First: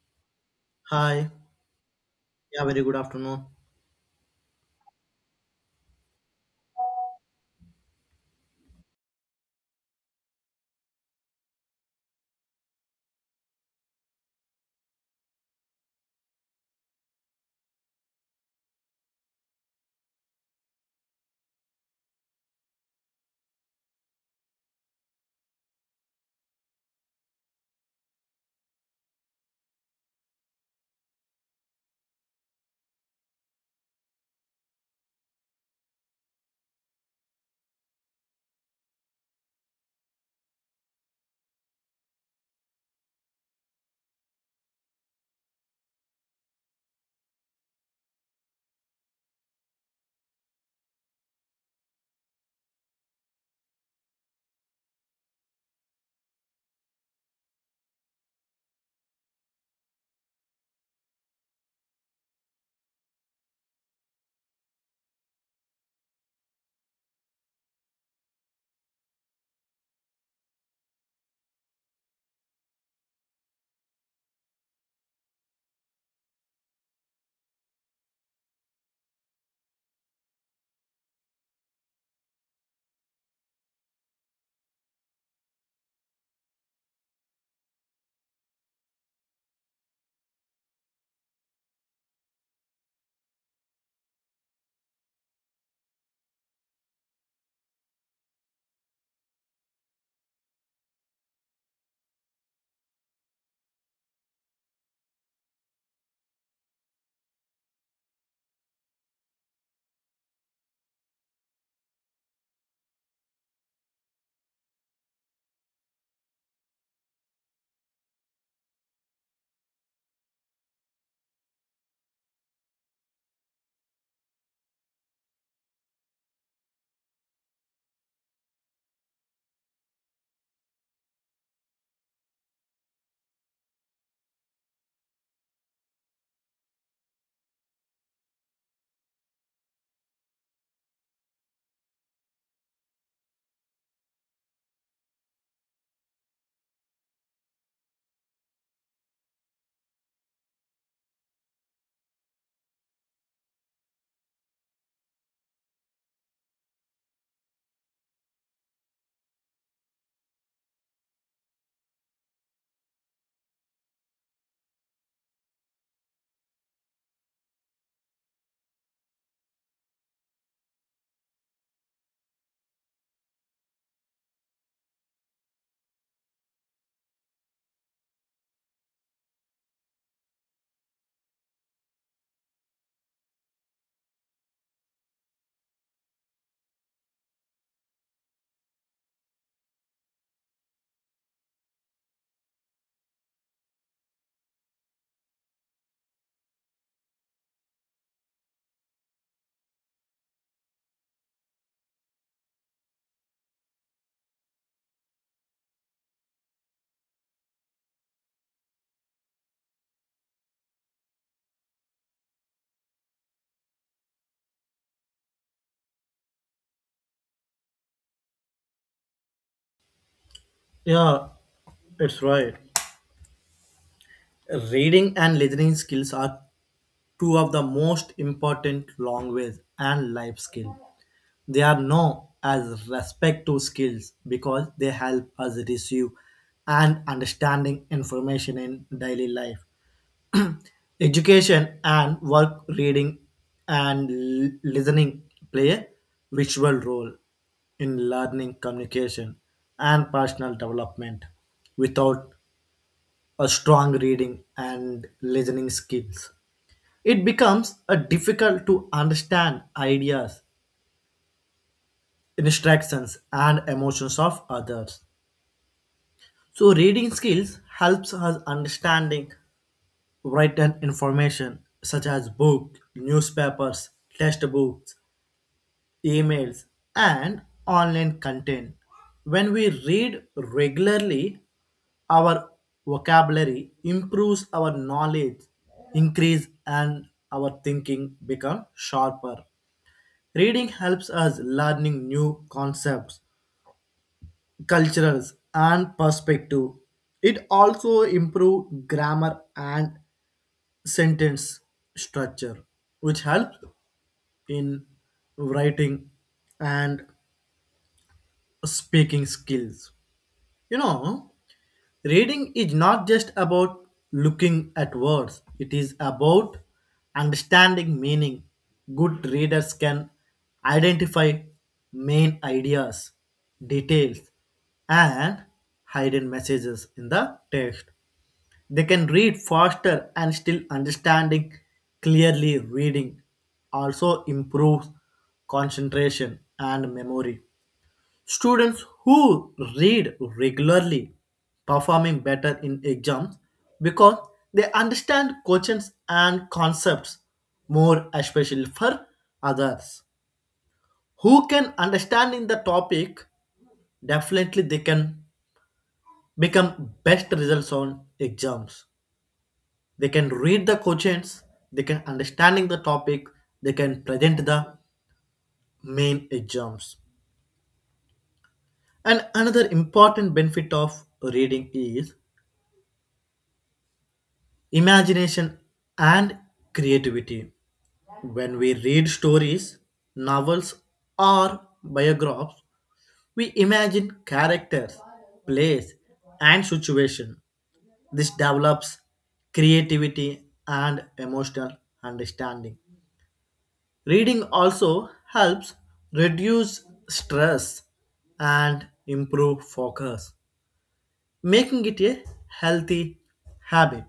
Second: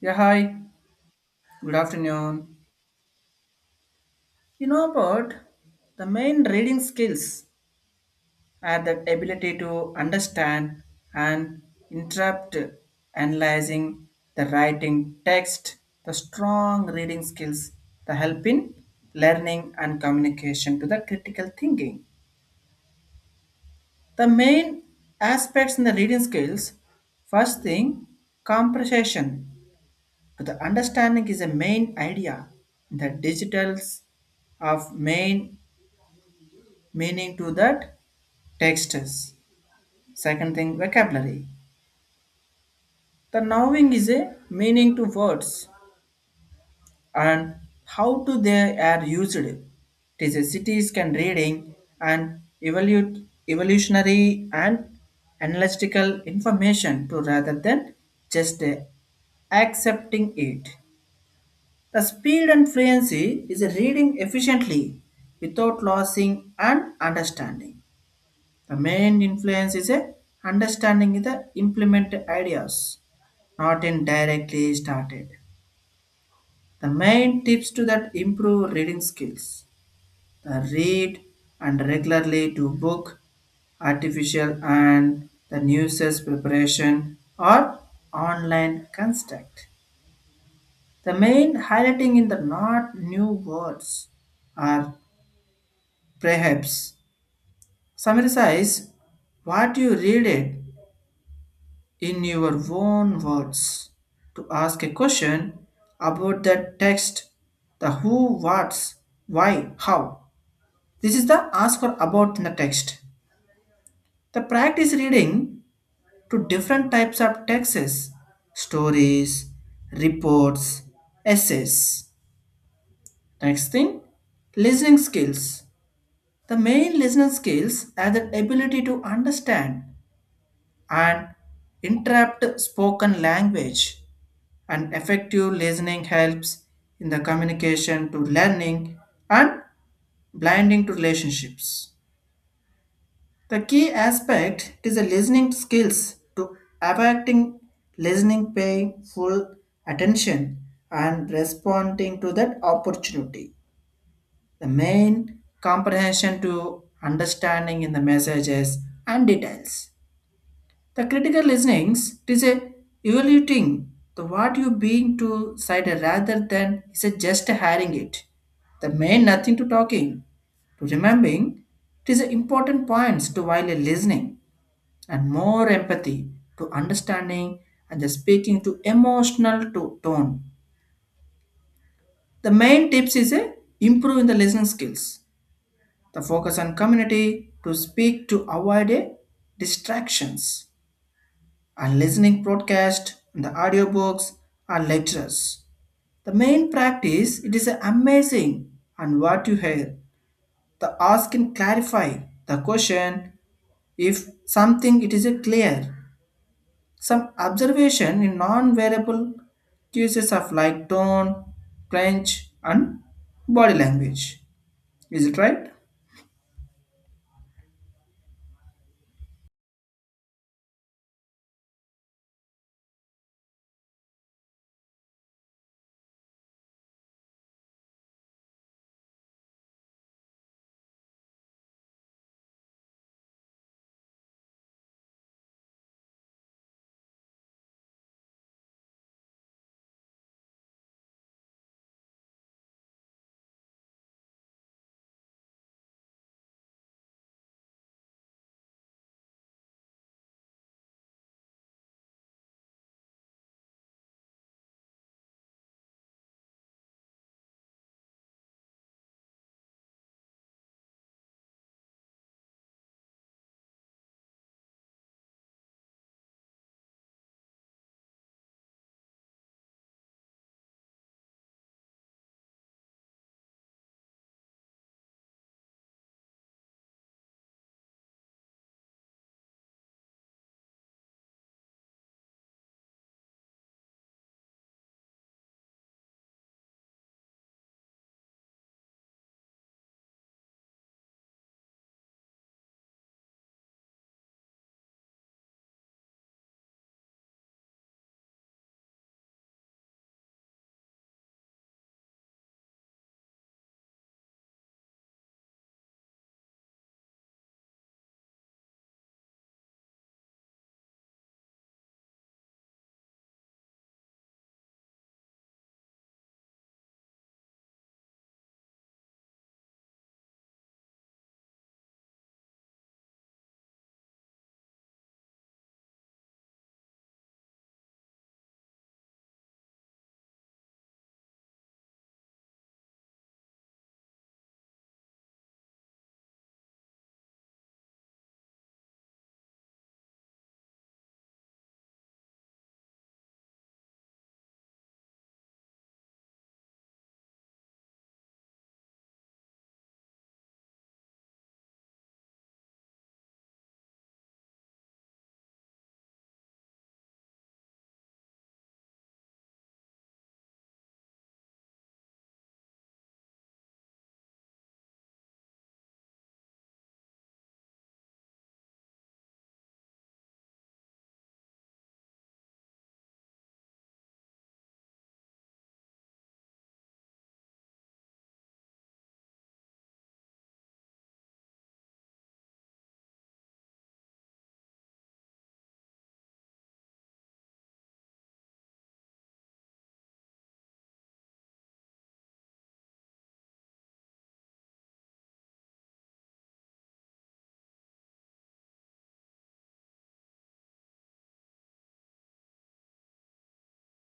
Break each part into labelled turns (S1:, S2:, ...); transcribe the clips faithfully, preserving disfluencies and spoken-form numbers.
S1: Yeah, hi.
S2: Hi.
S1: Good afternoon.
S2: Yeah, very good afternoon.
S1: You know about the main reading skills are the ability to understand and interpret, analyzing the writing text, the strong reading skills, the help in learning and communication to the critical thinking. The main aspects in the reading skills, first thing, comprehension. The understanding is a main idea. The digitals of main meaning to that texts. Second thing, vocabulary. The knowing is a meaning to words and how to they are used. It is a cities can reading and evolute evolutionary and analytical information to rather than just uh, accepting it. The speed and fluency is reading efficiently without losing and understanding. The main influence is a understanding the implemented ideas, not in directly started. The main tips to that improve reading skills. The read and regularly to book, artificial and the newses preparation or online construct. The main highlighting in the not new words are perhaps summarize what you read it in your own words to ask a question about that text, the who, what's, why, how. This is the ask or about in the text. The practice reading to different types of texts, stories, reports, essays. Next thing, listening skills. The main listening skills are the ability to understand and interrupt spoken language and effective listening helps in the communication to learning and blinding to relationships, the key aspect is the listening skills to affecting listening paying full attention and responding to that opportunity, the main comprehension to understanding in the messages and details. The critical listenings is a evaluating the what you being to side rather than is a just hearing it. The main nothing to talking to remembering it is a important points to while a listening and more empathy to understanding and the speaking to emotional to tone. The main tips is a improve in the listening skills. The focus on community to speak to avoid a distractions and listening broadcast and the audiobooks and lectures. The main practice it is amazing and what you hear. The ask and clarify the question if something it is a clear. Some observation in non-variable uses of like tone, clench and body language. Is it right?
S2: Yeah, it's right. Reading and listening skills are two of the most important language and life skill. They are known as respect to skills because they help us receive and understanding information in daily life. Education and work reading and l- listening play a visual role in learning, communication, and personal development. Without a strong reading and listening skills, it becomes a difficult to understand ideas, instructions, and emotions of others. So, reading skills helps us understanding written information such as book, newspapers, textbooks, emails, and online content. When we read regularly, our vocabulary improves our knowledge, increase and our thinking become sharper. Reading helps us learning new concepts, cultures and perspective. It also improve grammar and sentence structure, which helps in writing and speaking skills. You know, reading is not just about looking at words, it is about understanding meaning. Good readers can identify main ideas, details, and hidden messages in the text. They can read faster and still understanding clearly. Reading also improves concentration and memory. Students who read regularly performing better in exams because they understand questions and concepts more especially for others who can understand in the topic definitely they can become best results on exams. They can read the questions, they can understanding the topic, they can present the main exams. And another important benefit of reading is imagination and creativity. When we read stories, novels, or biographies, we imagine characters, place, and situation. This develops creativity and emotional understanding. Reading also helps reduce stress and improve focus, making it a healthy habit.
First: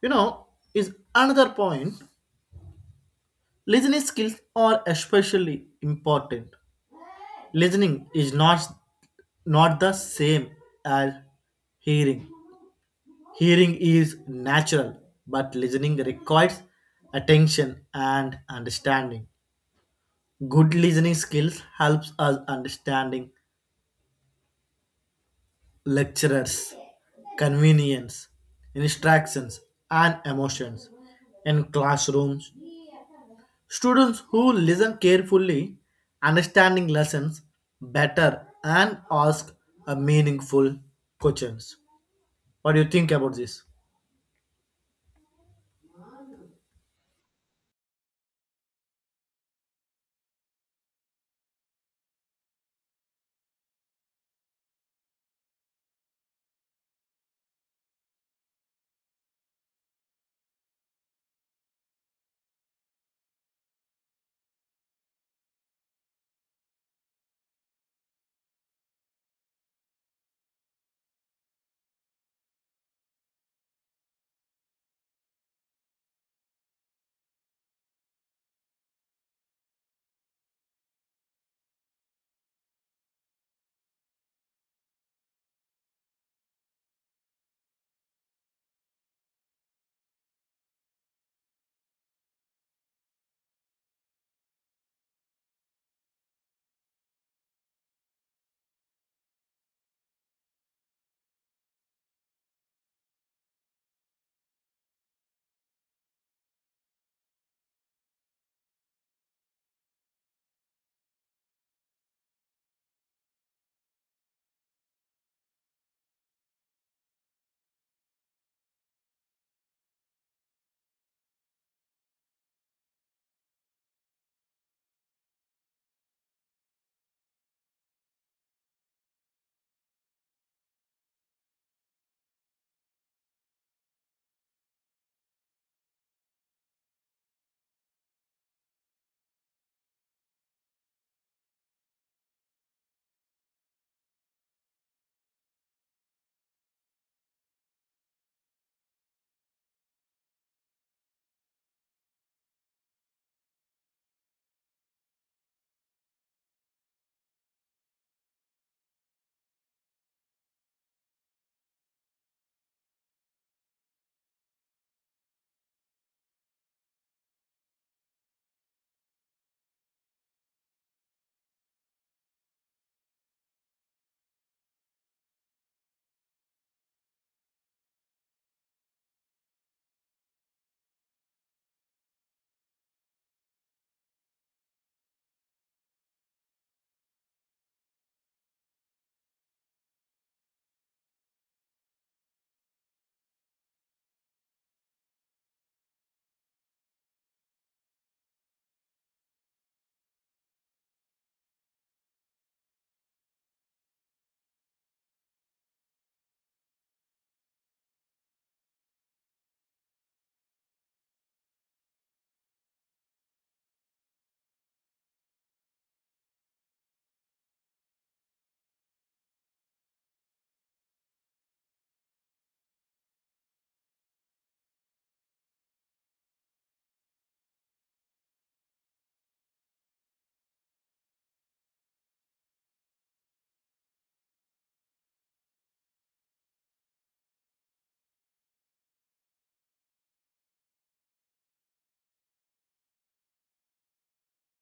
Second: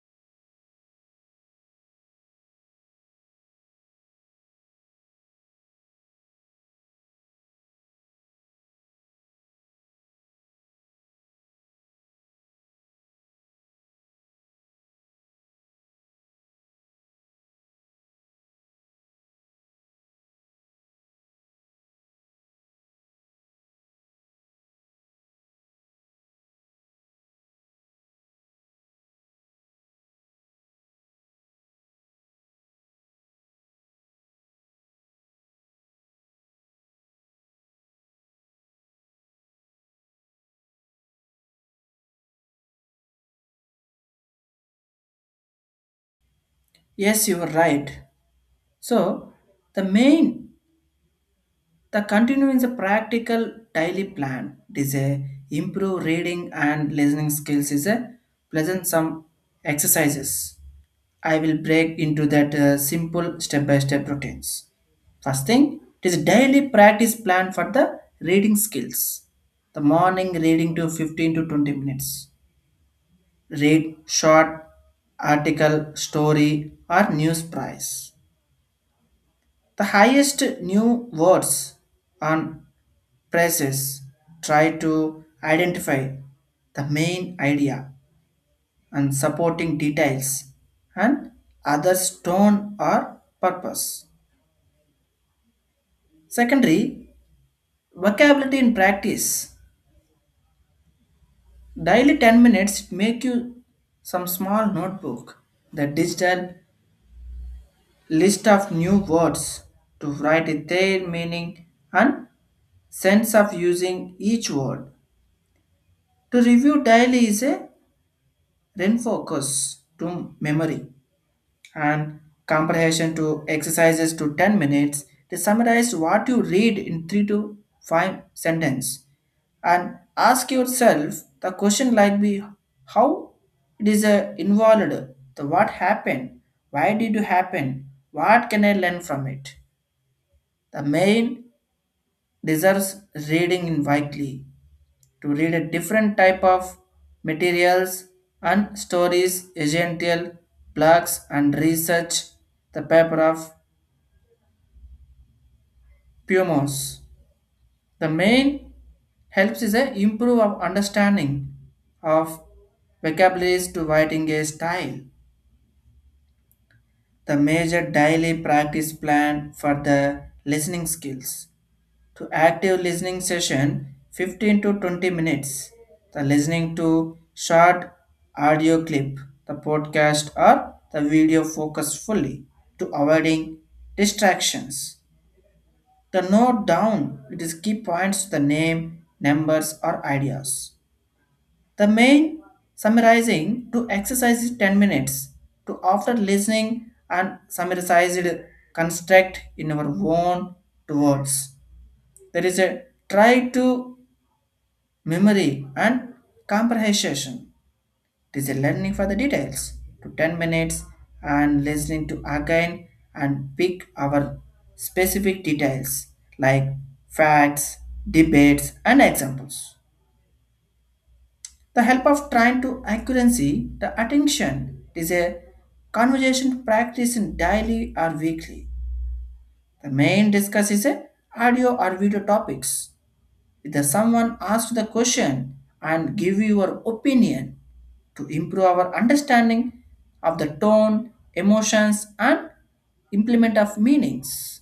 S2: You know, is another point. Listening skills are especially important. Listening is not not the same as hearing. Hearing is natural, but listening requires attention and understanding. Good listening skills helps us understanding lecturers, convenience, instructions, and emotions in classrooms. Students who listen carefully, understanding lessons better, and ask a meaningful questions. What do you think about this?
S1: Yes, you are right. So the main, the continuing the practical daily plan is a improve reading and listening skills is a pleasant some exercises. I will break into that uh, simple step by step routines. First thing, it is a daily practice plan for the reading skills. The morning reading to fifteen to twenty minutes. Read short article, story, or news prize. The highest new words on prices, try to identify the main idea and supporting details and other tone or purpose. Secondary, vocabulary in practice. Daily ten minutes make you some small notebook, the digital list of new words to write their meaning and sense of using each word. To review daily is a refocus to memory and comprehension to exercises to ten minutes to summarize what you read in three to five sentences and ask yourself the question like be how it is uh, involved, the what happened, why did it happen, what can I learn from it, the main deserves reading in weekly to read a different type of materials and stories essential blogs and research the paper of Pumas. The main helps is a improve of understanding of vocabularies to writing a style. The major daily practice plan for the listening skills. To active listening session fifteen to twenty minutes. The listening to short audio clip, the podcast or the video focus fully to avoiding distractions. The note down it is key points to the name, numbers, or ideas. The main summarizing to exercise is ten minutes to after listening and summarized construct in our own words. There is a try to memory and comprehension. It is a learning for the details to ten minutes and listening to again and pick our specific details like facts, debates, and examples. The help of trying to accuracy the attention is a conversation practice in daily or weekly. The main discuss is a audio or video topics, the someone asks the question and give your opinion to improve our understanding of the tone emotions and implement of meanings,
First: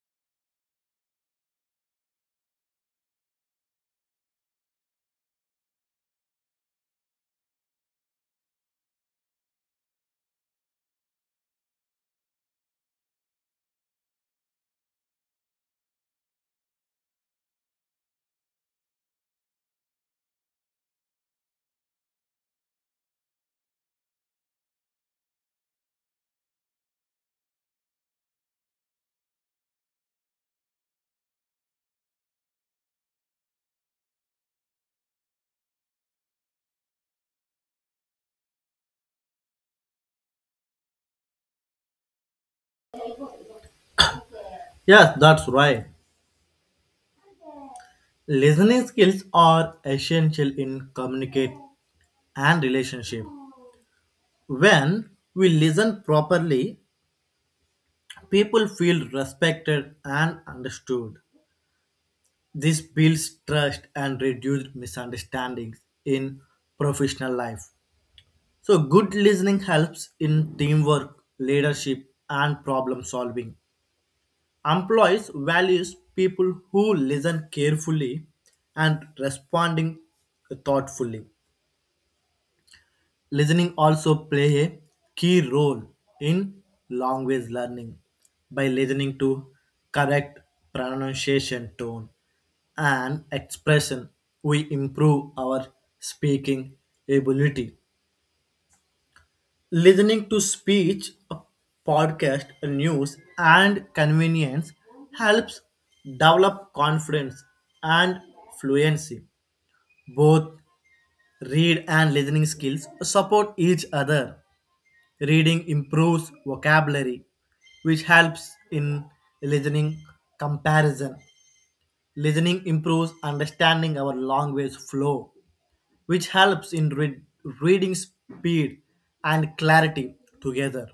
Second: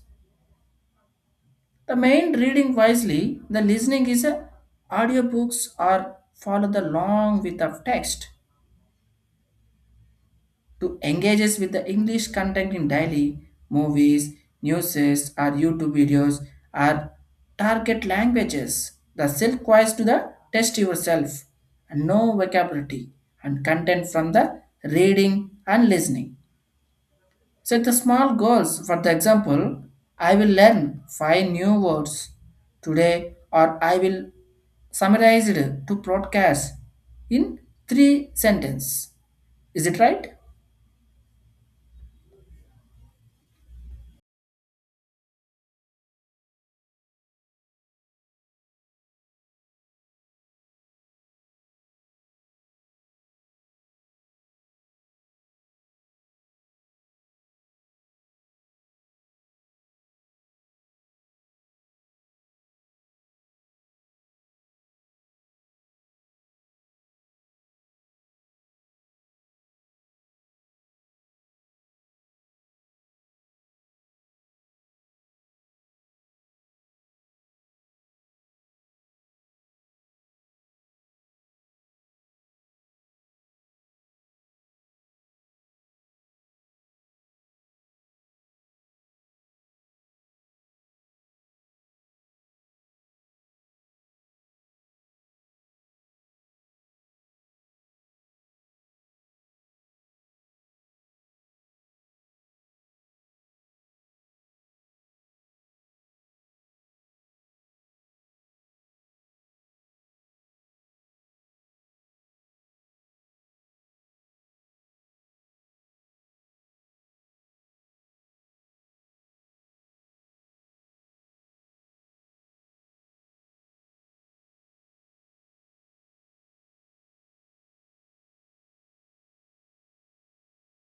S1: the main reading wisely the listening is a audiobooks or follow the long with of text to engages with the English content in daily movies, news, or YouTube videos or target languages. The self quiz to the test yourself and no vocabulary and content from the reading and listening. Set the small goals. For the example, I will learn five new words today or I will summarize it to broadcast in three sentences. Is it right?
S2: Yes, that's right. Listening skills are essential in communicate and relationship. When we listen properly, people feel respected and understood. This builds trust and reduces misunderstandings in professional life. So, good listening helps in teamwork, leadership, and problem solving. Employees values people who listen carefully and responding thoughtfully. Listening also play a key role in language learning by listening to correct pronunciation tone and expression we improve our speaking ability. Listening to speech, a podcast, a news, and convenience helps develop confidence and fluency. Both read and listening skills support each other. Reading improves vocabulary, which helps in listening comparison. Listening improves understanding our language flow, which helps in read- reading speed and clarity together.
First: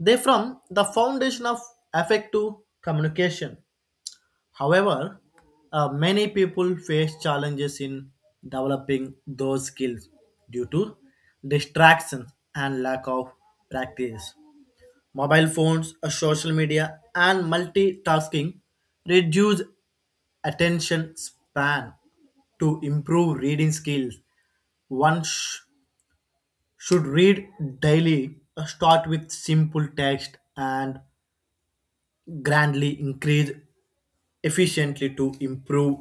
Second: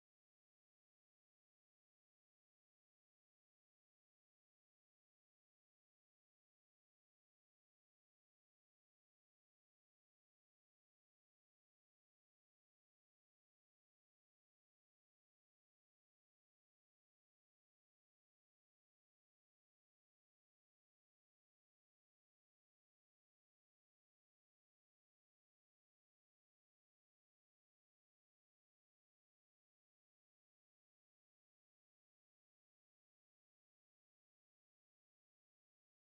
S2: They form the foundation of affective communication. However, uh, many people face challenges in developing those skills due to distractions and lack of practice. Mobile phones, uh, social media, and multitasking reduce attention span. To improve reading skills, one sh- should read daily, uh, start with simple text and grandly increase efficiently to improve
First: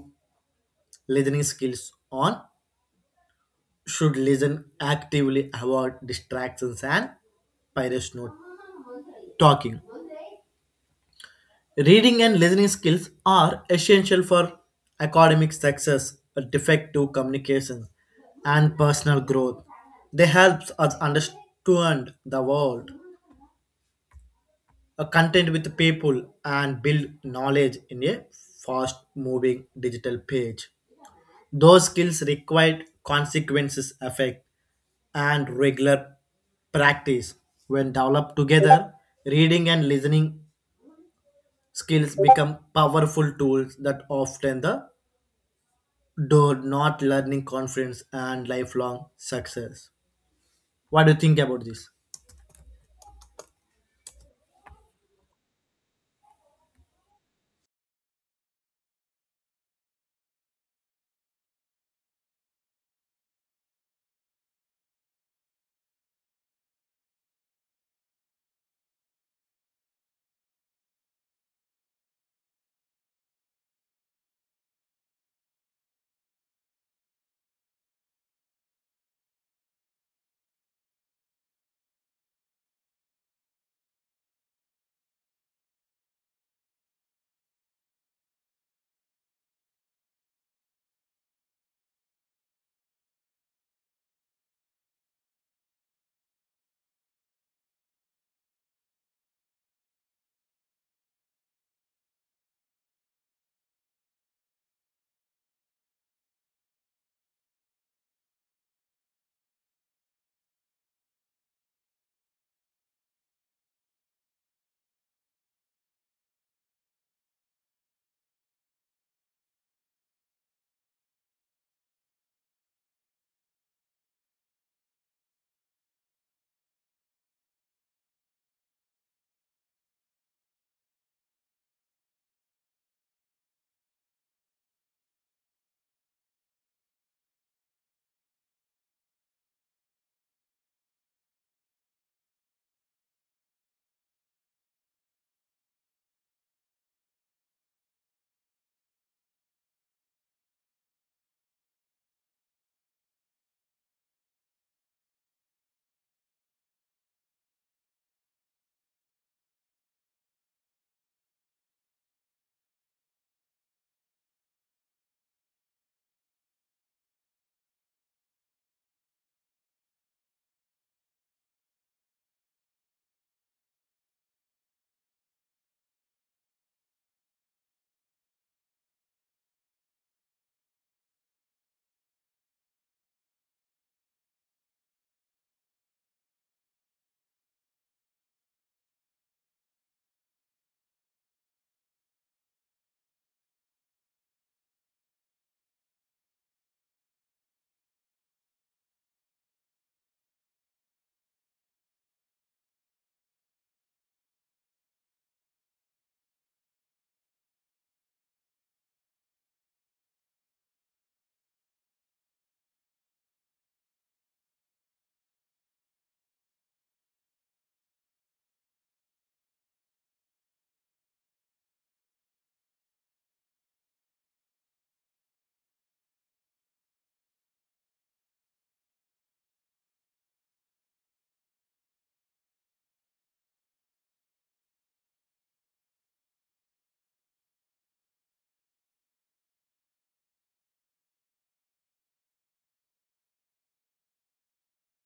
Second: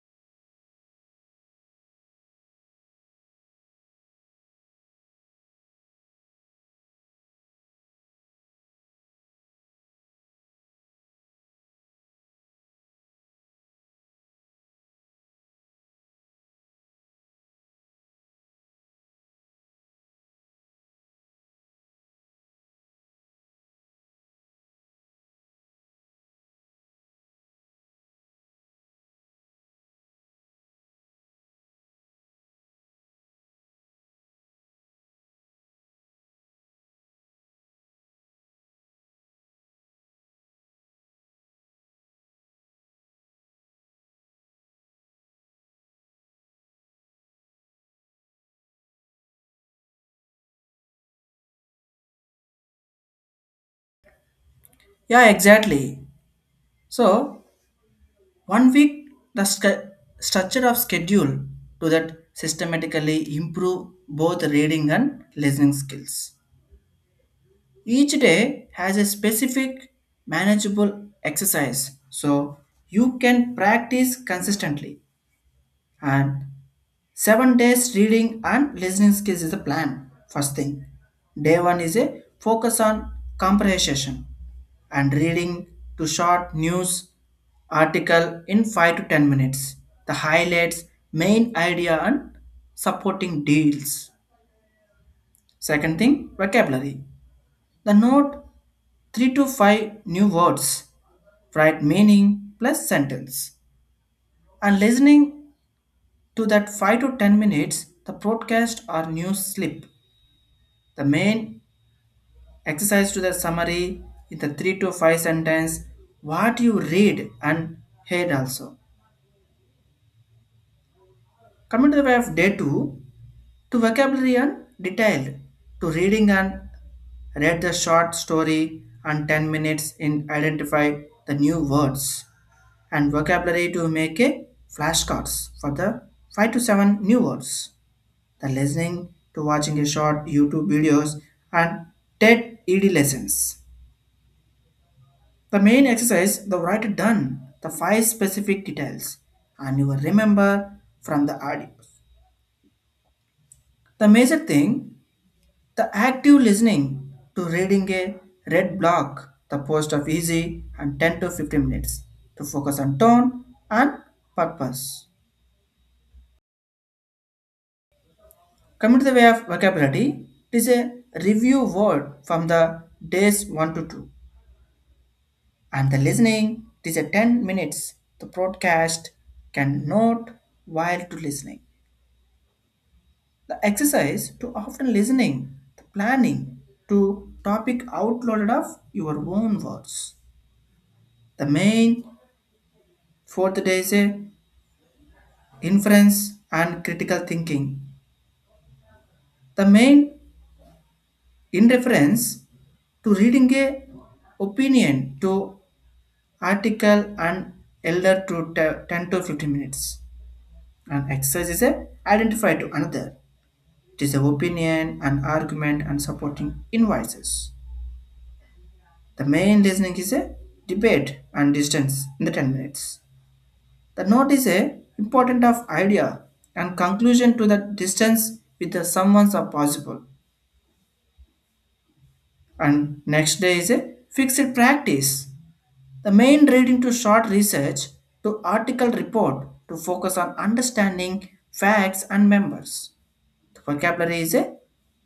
S2: listening skills on should listen actively, avoid distractions and not talking. Reading and listening skills are essential for academic success, effective communication and personal growth. They help us understand the world, a content with the people and build knowledge in a fast moving digital page. Those skills require consequences effect and regular practice. When developed together, reading and listening skills become powerful tools that often the do not learning confidence and lifelong success. What do you think about this?
S1: Yeah, exactly. So, one week, the sc- structure of schedule to that systematically improve both reading and listening skills. Each day has a specific manageable exercise, so you can practice consistently and Seven days reading and listening skills is the plan. First thing, day one is a focus on comprehension and reading to short news article in five to ten minutes. The highlights, main idea, and supporting deals. Second thing, vocabulary. The note three to five new words, write meaning plus sentence, and listening to that five to ten minutes. The broadcast or news slip, the main exercise to the summary in the three to five sentence what you read and heard also. Coming to the way of day two, to vocabulary and detailed, to reading and read the short story and ten minutes in identify the new words and vocabulary to make a flashcards for the five to seven new words. The listening to watching a short YouTube videos and TED ED lessons. The main exercise, the write done, the five specific details, and you will remember from the audio. The major thing, the active listening to reading a red block, the post of easy and ten to fifteen minutes to focus on tone and purpose. Coming to the way of vocabulary, it is a review word from the days one to two. And the listening, it is a ten minutes. The broadcast can note while to listening. The exercise to often listening, the planning to topic outloaded of your own words. The main fourth day is a inference and critical thinking. The main in reference to reading a opinion to article and elder to te- ten to fifteen minutes. And exercise is a identify to another. It is a opinion, an argument, and supporting invoices. The main reasoning is a debate and distance in the ten minutes. The note is a important of idea and conclusion to the distance with the someone's are possible. And next day is a fixed practice. The main reading to short research to article report to focus on understanding facts and members. The vocabulary is a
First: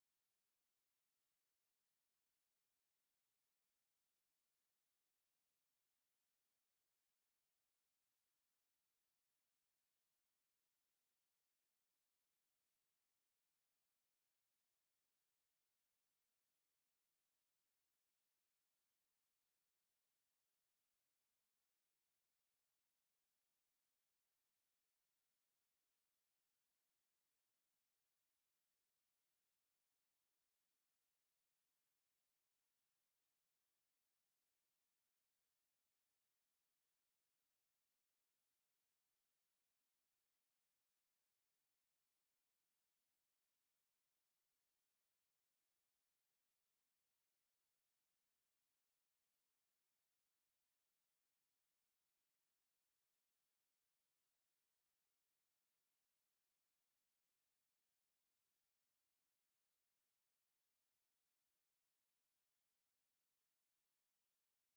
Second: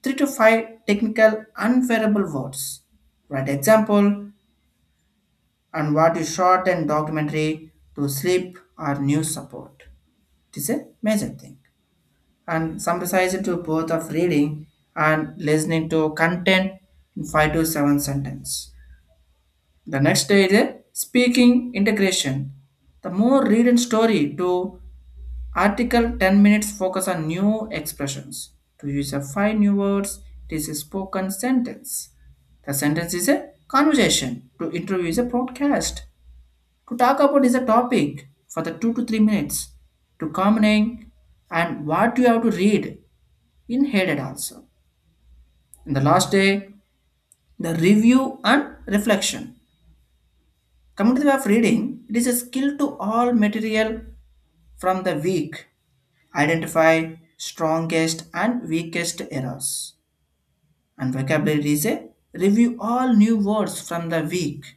S1: three to five technical unfavorable words. For example, and what you shot and documentary to sleep or news support. It is a major thing. And some precise to both of reading and listening to content in five to seven sentence. The next day is a speaking integration. The more read and story to article ten minutes focus on new expressions. To use a five new words, it is a spoken sentence. The sentence is a conversation. To interview is a broadcast to talk about is a topic for the two to three minutes to commenting and what you have to read in headed also. In the last day, the review and reflection. Coming to the way of reading, it is a skill to all material from the week. Identify strongest and weakest errors. And vocabulary is a review all new words from the week.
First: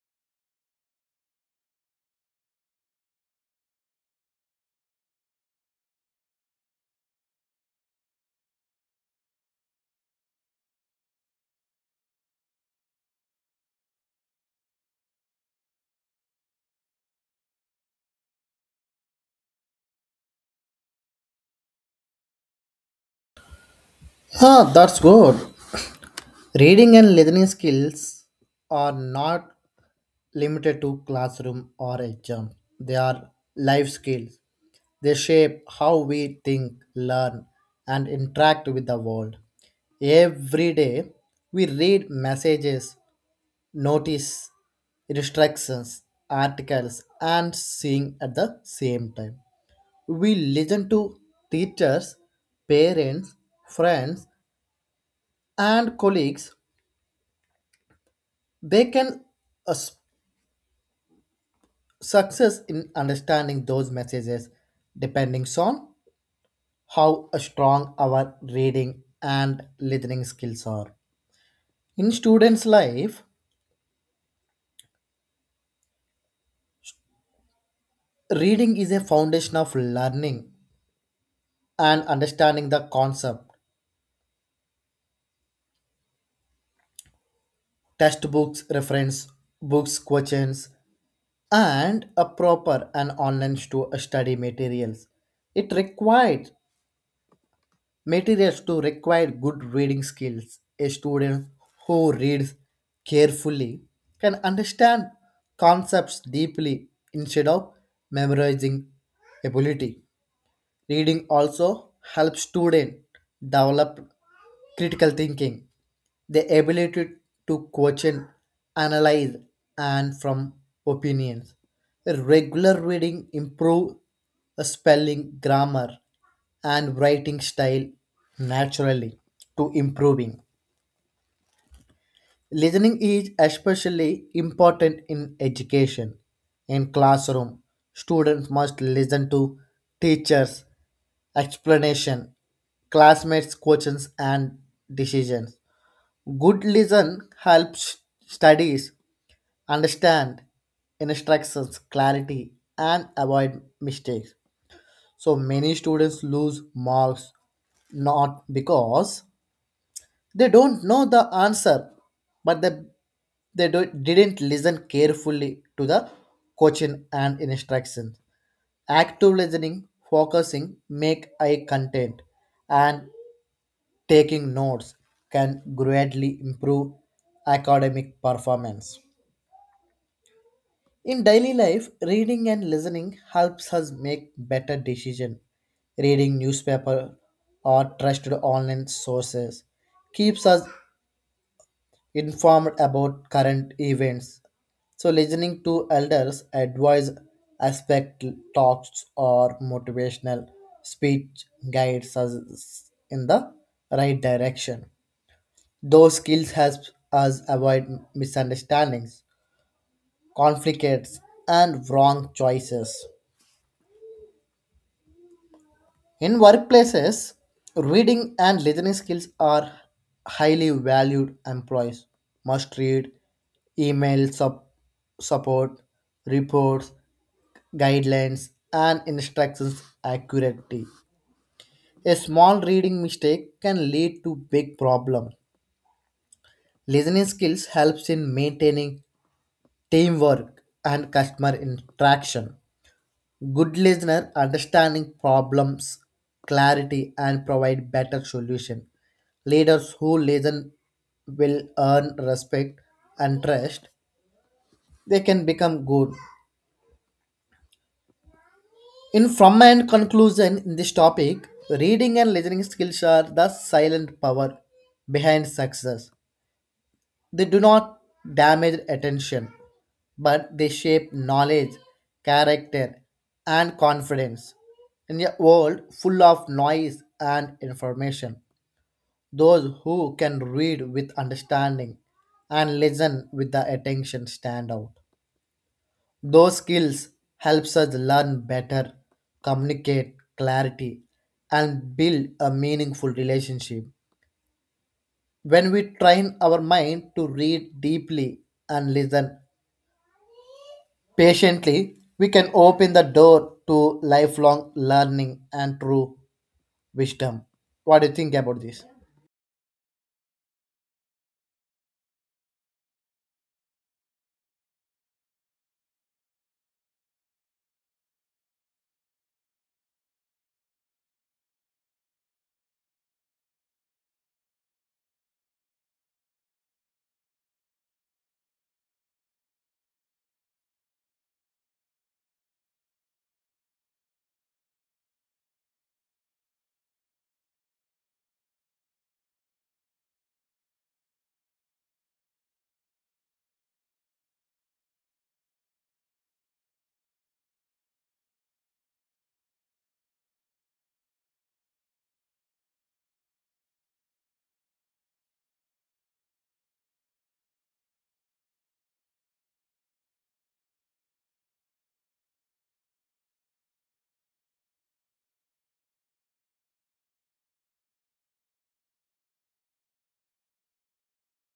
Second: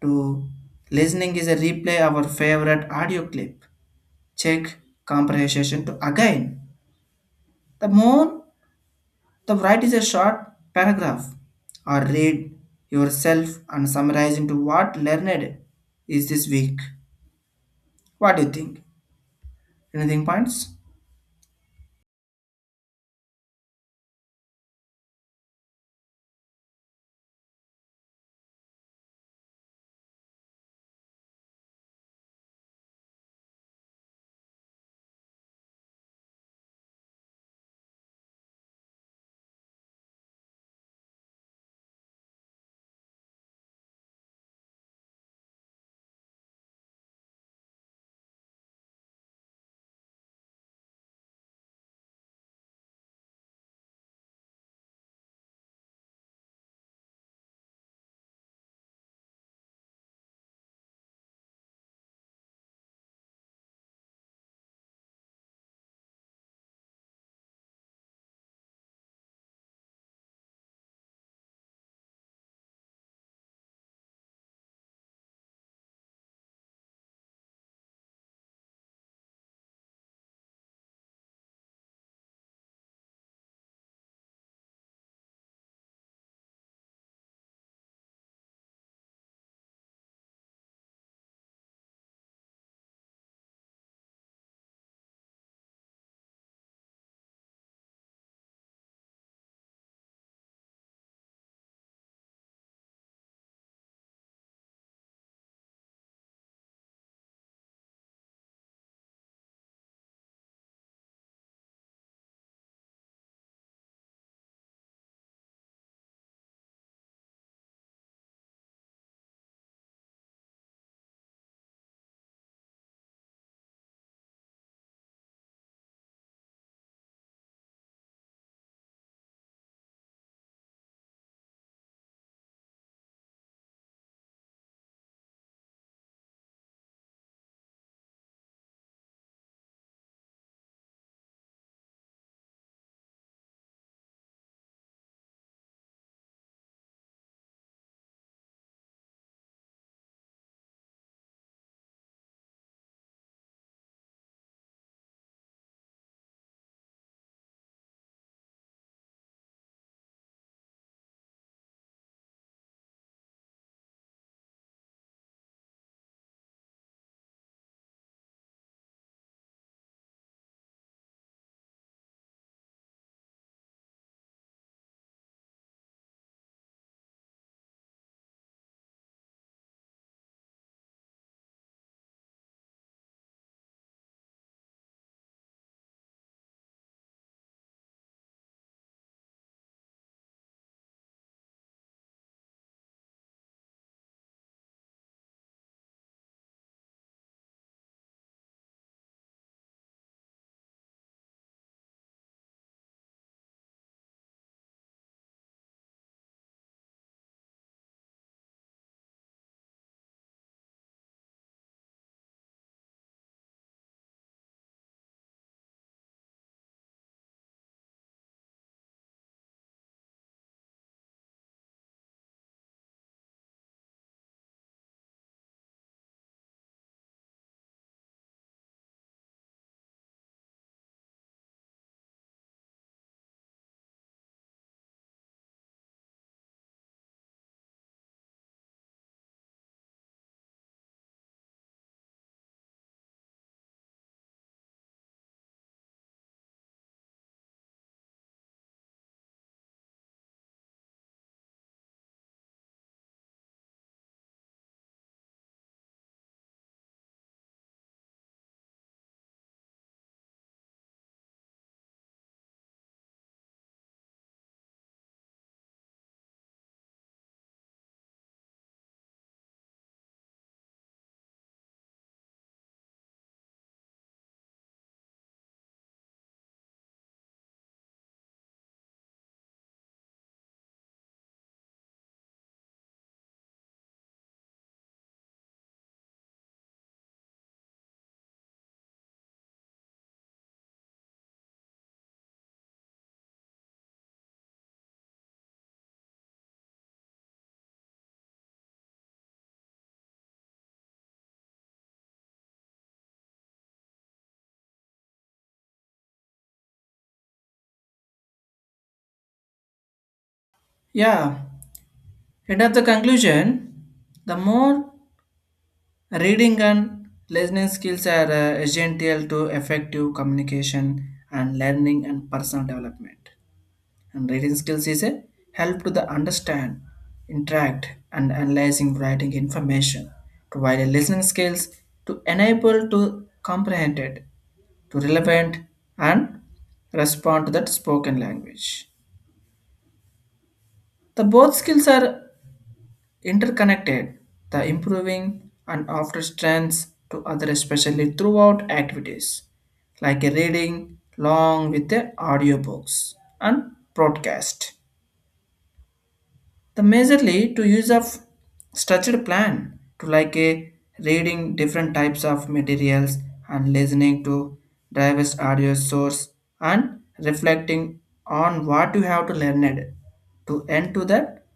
S1: To listening is a replay our favorite audio clip, check comprehension to again. The more the write is a short paragraph or read yourself and summarize into what learned is this week. What do you think? Anything points?
S2: Huh, that's good. Reading and listening skills are not limited to classroom or exam. They are life skills. They shape how we think, learn, and interact with the world. Every day, we read messages, notice instructions, articles, and sing at the same time. We listen to teachers, parents, friends, and colleagues. They can uh, s- success in understanding those messages depending on how strong our reading and listening skills are. In students' life, reading is a foundation of learning and understanding the concept. Textbooks, reference books, questions, and a proper and online stu- study materials. It required. Materials too require good reading skills. A student who reads carefully can understand concepts deeply instead of memorizing ability. Reading also helps students develop critical thinking, the ability to question, analyze, and from opinions. Regular reading improve spelling, grammar, and writing style naturally to improving. Listening is especially important in education. In classroom, students must listen to teachers' explanation, classmates' questions and decisions. Good listen helps studies understand instructions, clarity, and avoid mistakes. So many students lose marks not because they don't know the answer, but they, they do, didn't listen carefully to the coaching and instructions. Active listening, focusing, make eye contact, and taking notes can greatly improve academic performance. In daily life, reading and listening helps us make better decisions. Reading newspaper or trusted online sources keeps us informed about current events. So, listening to elders' advice, aspect talks, or motivational speech guides us in the right direction. Those skills help us avoid misunderstandings, conflicts, and wrong choices. In workplaces, reading and listening skills are highly valued. Employees must read email sup- support, reports, guidelines, and instructions accurately. A small reading mistake can lead to big problems. Listening skills helps in maintaining teamwork and customer interaction. Good listener understanding problems, clarity, and provide better solution. Leaders who listen will earn respect and trust. They can become good. In from and conclusion in this topic, reading and listening skills are the silent power behind success. They do not damage attention, but they shape knowledge, character, and confidence. In a world full of noise and information, those who can read with understanding and listen with the attention stand out. Those skills helps us learn better, communicate clarity, and build a meaningful relationship. When we train our mind to read deeply and listen patiently, we can open the door to lifelong learning and true wisdom. What do you think about this?
S1: Yeah. And at the conclusion, the more reading and listening skills are uh, essential to effective communication and learning and personal development. And reading skills is a help to the understand, interact, and analyzing writing information, provide a listening skills to enable to comprehend it, to relevant and respond to that spoken language. The both skills are interconnected, the improving and after strengths to other especially throughout activities like a reading long with the audiobooks and broadcast. The majorly to use of structured plan to like a reading different types of materials and listening to diverse audio source and reflecting on what you have to learn it to end to that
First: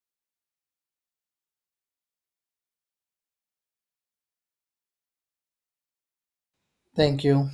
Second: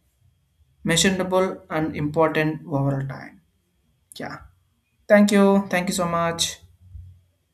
S1: measurable and important overall time. Yeah, thank you, thank you so much.
S2: Thank you.